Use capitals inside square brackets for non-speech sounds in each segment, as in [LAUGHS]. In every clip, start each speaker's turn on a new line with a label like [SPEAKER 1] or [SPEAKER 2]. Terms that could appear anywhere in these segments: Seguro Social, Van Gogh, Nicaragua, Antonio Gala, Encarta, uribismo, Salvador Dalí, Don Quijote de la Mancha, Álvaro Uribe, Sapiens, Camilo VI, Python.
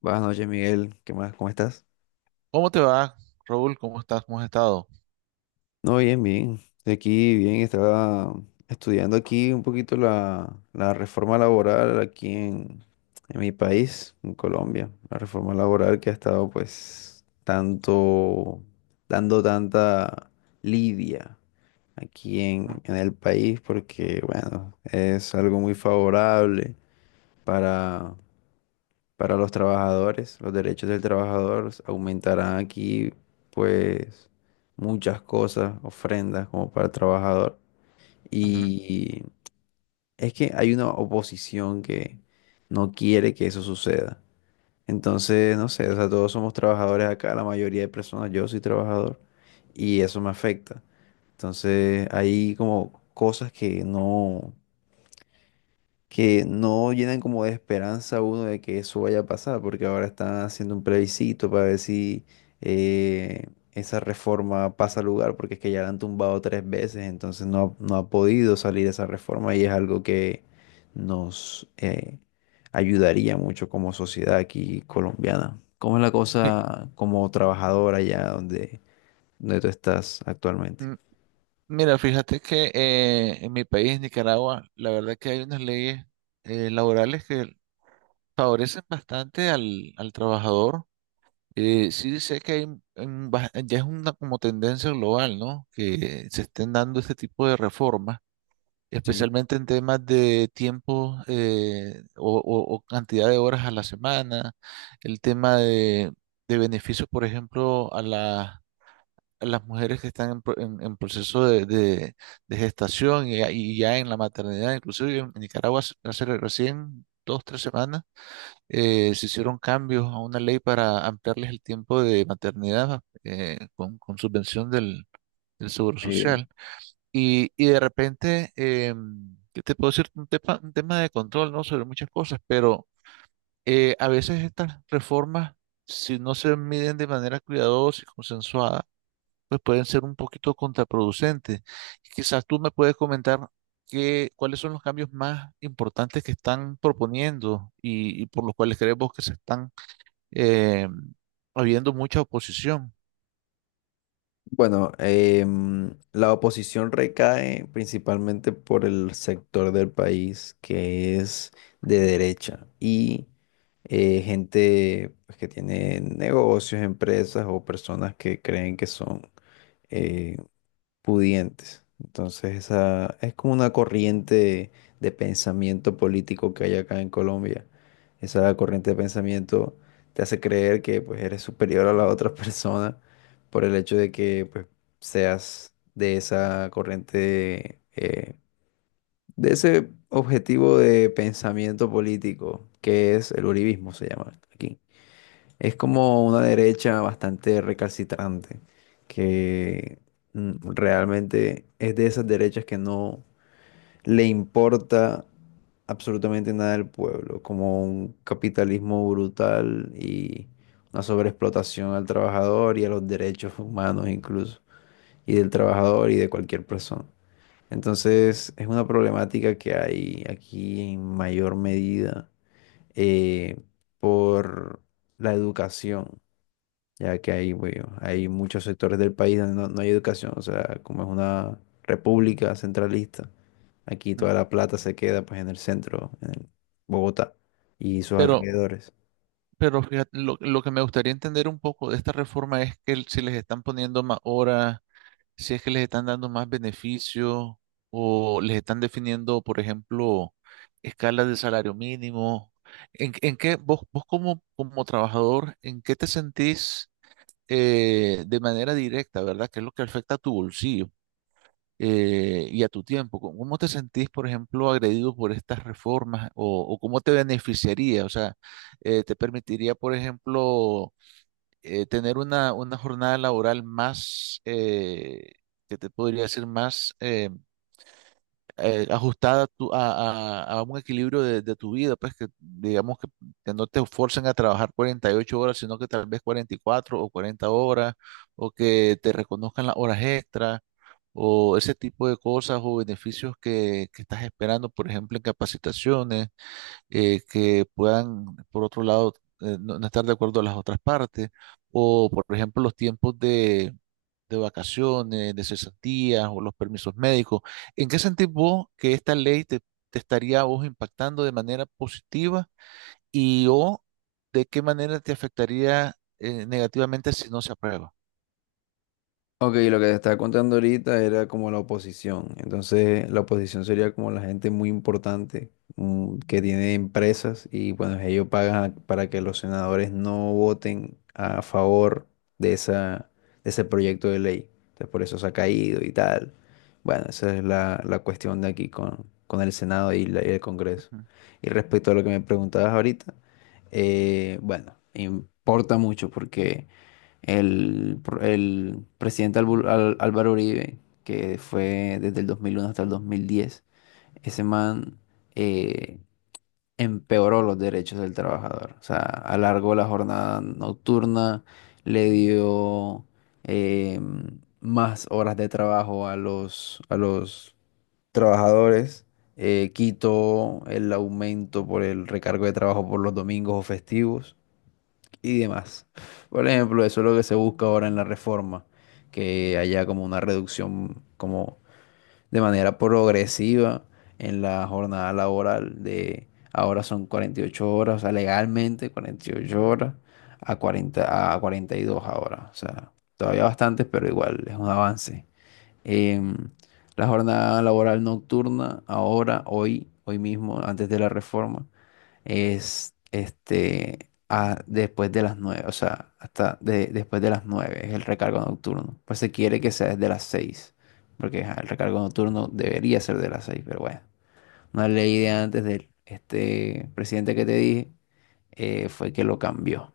[SPEAKER 1] Buenas noches, Miguel. ¿Qué más? ¿Cómo estás?
[SPEAKER 2] ¿Cómo te va, Raúl? ¿Cómo estás? ¿Cómo has estado?
[SPEAKER 1] No, bien, bien. Estoy aquí, bien, estaba estudiando aquí un poquito la reforma laboral aquí en mi país, en Colombia. La reforma laboral que ha estado, pues, tanto, dando tanta lidia aquí en,
[SPEAKER 2] Mm,
[SPEAKER 1] en el país, porque, bueno, es algo muy favorable para para los trabajadores, los derechos del trabajador, aumentarán aquí pues muchas cosas, ofrendas como para el trabajador.
[SPEAKER 2] ujú.
[SPEAKER 1] Y es que hay una oposición que no quiere que eso suceda. Entonces, no sé, o sea, todos somos trabajadores acá, la mayoría de personas, yo soy trabajador y eso me afecta. Entonces, hay como cosas que no llenan como de esperanza a uno de que eso vaya a pasar, porque ahora están haciendo un plebiscito para ver si eh, esa reforma pasa al lugar, porque es que ya la han tumbado tres veces, entonces no ha podido salir esa reforma y es algo que nos ayudaría mucho como sociedad aquí colombiana. ¿Cómo es la
[SPEAKER 2] Mi-
[SPEAKER 1] cosa como trabajadora allá donde tú estás actualmente?
[SPEAKER 2] mm, Mira, fíjate que en mi país, Nicaragua, la verdad que hay unas leyes laborales que favorecen bastante al trabajador. Sí sé que hay, ya es una como tendencia global, ¿no? Que se estén dando este tipo de reformas,
[SPEAKER 1] Sí.
[SPEAKER 2] especialmente en temas de tiempo, o cantidad de horas a la semana, el tema de beneficios, por ejemplo, a las mujeres que están en proceso de gestación y ya en la maternidad. Inclusive en Nicaragua hace recién 2, 3 semanas, se hicieron cambios a una ley para ampliarles el tiempo de maternidad, con subvención del Seguro Social. Y de repente, ¿qué te puedo decir? Un tema de control, ¿no? Sobre muchas cosas, pero, a veces estas reformas, si no se miden de manera cuidadosa y consensuada, pues pueden ser un poquito contraproducentes. Quizás tú me puedes comentar qué, cuáles son los cambios más importantes que están proponiendo y por los cuales creemos que se están eh, habiendo mucha oposición.
[SPEAKER 1] Bueno, la oposición recae principalmente por el sector del país que es de derecha y gente pues, que tiene negocios, empresas o personas que creen que son eh, pudientes. Entonces, esa es como una corriente de pensamiento político que hay acá en Colombia. Esa corriente de pensamiento te hace creer que pues eres superior a la otra [LAUGHS] persona por el hecho de que pues seas de esa corriente de ese objetivo de pensamiento político que es el uribismo se llama aquí. Es como una derecha bastante recalcitrante, que realmente es de esas derechas que no le importa absolutamente nada al pueblo, como un capitalismo brutal y una sobreexplotación al trabajador y a los derechos humanos incluso, y del trabajador y de cualquier persona. Entonces es una problemática que hay aquí en mayor medida eh, por la educación, ya que hay, bueno, hay muchos sectores del país donde no hay educación, o sea, como es una república centralista, aquí toda la plata se queda pues en el centro, en Bogotá y sus
[SPEAKER 2] Pero,
[SPEAKER 1] alrededores.
[SPEAKER 2] pero fíjate, lo que me gustaría entender un poco de esta reforma es que si les están poniendo más horas, si es que les están dando más beneficios, o les están definiendo, por ejemplo, escalas de salario mínimo. ¿En qué vos, vos como, como trabajador, en qué te sentís, de manera directa, ¿verdad? ¿Qué es lo que afecta a tu bolsillo, y a tu tiempo? ¿Cómo te sentís, por ejemplo, agredido por estas reformas, o cómo te beneficiaría? O sea, ¿te permitiría, por ejemplo, tener una jornada laboral más, que te podría decir, más, ajustada a un equilibrio de tu vida, pues que digamos que no te forcen a trabajar 48 horas, sino que tal vez 44 o 40 horas, o que te reconozcan las horas extras, o ese tipo de cosas o beneficios que estás esperando, por ejemplo, en capacitaciones, que puedan, por otro lado, no estar de acuerdo a las otras partes, o por ejemplo los tiempos de vacaciones, de cesantías o los permisos médicos? ¿En qué sentís vos que esta ley te estaría a vos impactando de manera positiva y o de qué manera te afectaría negativamente si no se aprueba?
[SPEAKER 1] Ok, lo que te estaba contando ahorita era como la oposición. Entonces, la oposición sería como la gente muy importante que tiene empresas y bueno, ellos pagan para que los senadores no voten a favor de esa, de ese proyecto de ley. Entonces, por eso se ha caído y tal. Bueno, esa es la cuestión de aquí con el Senado y el Congreso.
[SPEAKER 2] Ujú.
[SPEAKER 1] Y respecto a lo que me preguntabas ahorita, bueno, importa mucho porque el presidente Álvaro Uribe, que fue desde el 2001 hasta el 2010, ese man eh, empeoró los derechos del trabajador. O sea, alargó la jornada nocturna, le dio eh, más horas de trabajo a los trabajadores. Quitó el aumento por el recargo de trabajo por los domingos o festivos y demás. Por ejemplo, eso es lo que se busca ahora en la reforma, que haya como una reducción como de manera progresiva en la jornada laboral de ahora son 48 horas, o sea, legalmente 48 horas a 40 a 42 ahora, o sea, todavía bastantes, pero igual es un avance. Em, la jornada laboral nocturna ahora, hoy, hoy mismo, antes de la reforma es después de las nueve, o sea, hasta después de las 9 es el recargo nocturno. Pues se quiere que sea desde las seis, porque ajá, el recargo nocturno debería ser de las seis, pero bueno, una ley de antes del presidente que te dije fue que lo cambió.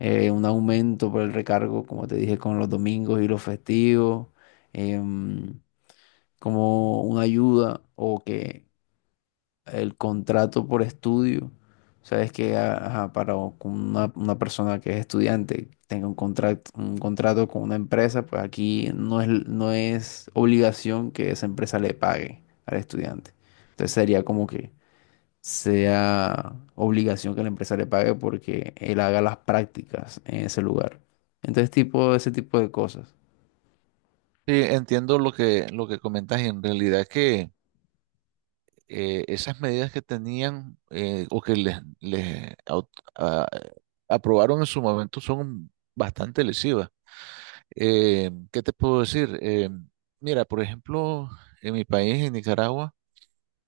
[SPEAKER 1] Un aumento por el recargo, como te dije, con los domingos y los festivos, em, como una ayuda o que el contrato por estudio. Sabes que ajá, con una persona que es estudiante tenga un contrato con una empresa, pues aquí no es obligación que esa empresa le pague al estudiante. Entonces sería como que sea obligación que la empresa le pague porque él haga las prácticas en ese lugar. Entonces, tipo, ese tipo de cosas.
[SPEAKER 2] Sí, entiendo lo que comentas, y en realidad que esas medidas que tenían, o que les a- aprobaron en su momento son bastante lesivas. ¿Qué te puedo decir? Mira, por ejemplo, en mi país, en Nicaragua,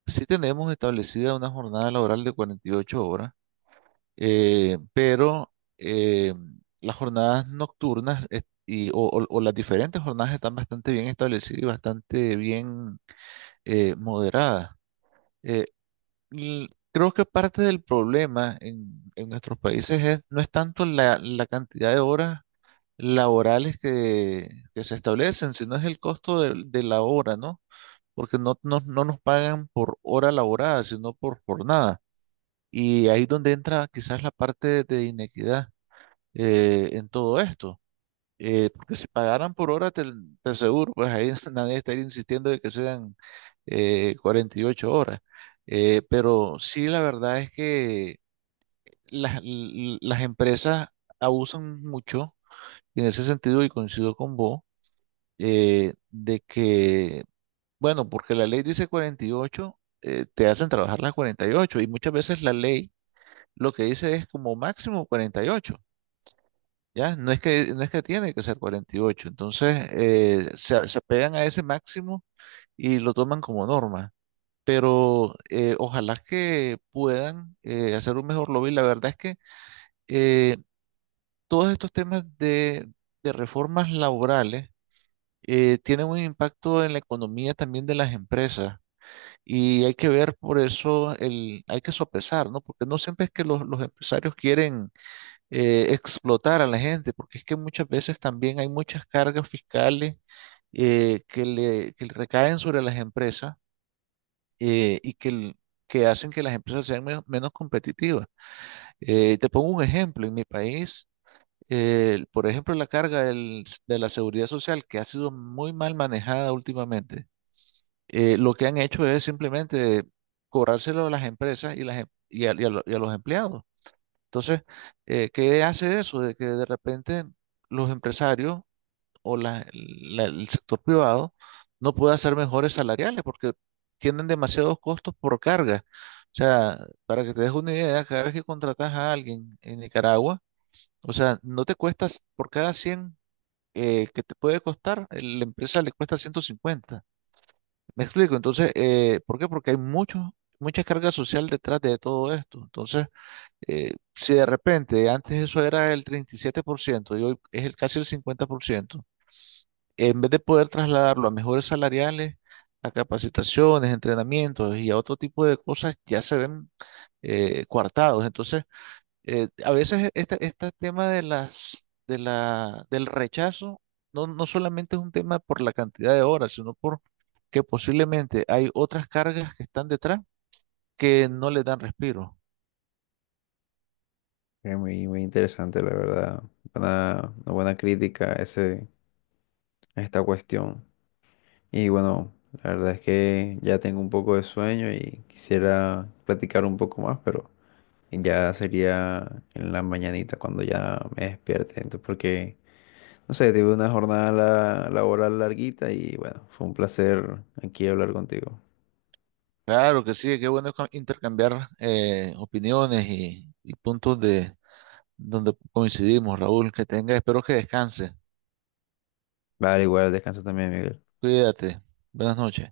[SPEAKER 2] sí tenemos establecida una jornada laboral de 48 horas, pero, eh, las jornadas nocturnas, o las diferentes jornadas están bastante bien establecidas y bastante bien, moderadas. Eh, creo que parte del problema en nuestros países no es tanto la cantidad de horas laborales que se establecen, sino es el costo de la hora, ¿no? Porque no nos pagan por hora laborada, sino por jornada. Y ahí donde entra quizás la parte de inequidad, en todo esto. Porque si pagaran por hora, te aseguro, pues ahí [LAUGHS] nadie estaría insistiendo de que sean, 48 horas. Pero sí, la verdad es que las empresas abusan mucho en ese sentido, y coincido con vos, de que, bueno, porque la ley dice 48, te hacen trabajar las 48 y ocho, y muchas veces la ley lo que dice es como máximo 48. Ya, no es que tiene que ser 48. Entonces, se apegan a ese máximo y lo toman como norma. Pero, ojalá que puedan, hacer un mejor lobby. La verdad es que, eh, todos estos temas de reformas laborales, tienen un impacto en la economía también de las empresas. Y hay que ver por eso, hay que sopesar, ¿no? Porque no siempre es que los empresarios quieren explotar a la gente, porque es que muchas veces también hay muchas cargas fiscales que le recaen sobre las empresas, y que que hacen que las empresas sean menos competitivas. Te pongo un ejemplo, en mi país, por ejemplo, la carga de la seguridad social, que ha sido muy mal manejada últimamente, lo que han hecho es simplemente cobrárselo a las empresas y, las, em- y a lo- y a los empleados. Entonces, ¿qué hace eso? De que de repente los empresarios, o el sector privado, no puede hacer mejores salariales porque tienen demasiados costos por carga. O sea, para que te des una idea, cada vez que contratas a alguien en Nicaragua, o sea, no te cuestas por cada 100, que te puede costar, la empresa le cuesta 150. Me explico. Entonces, ¿por qué? Porque hay mucho, mucha carga social detrás de todo esto. Entonces, si de repente antes eso era el 37% y hoy es casi el 50%, en vez de poder trasladarlo a mejores salariales, a capacitaciones, entrenamientos y a otro tipo de cosas, ya se ven, coartados. Entonces, a veces este, este tema de las, de la, del rechazo, no solamente es un tema por la cantidad de horas, sino por que posiblemente hay otras cargas que están detrás, que no le dan respiro.
[SPEAKER 1] Es muy, muy interesante, la verdad. Una buena crítica a esta cuestión. Y bueno, la verdad es que ya tengo un poco de sueño y quisiera platicar un poco más, pero ya sería en la mañanita cuando ya me despierte. Entonces, porque, no sé, tuve una jornada laboral larguita y bueno, fue un placer aquí hablar contigo.
[SPEAKER 2] Claro que sí, qué bueno intercambiar, opiniones y puntos de donde coincidimos, Raúl. Que tenga, espero que descanse.
[SPEAKER 1] Vale, igual, descansa también, Miguel.
[SPEAKER 2] Cuídate. Buenas noches.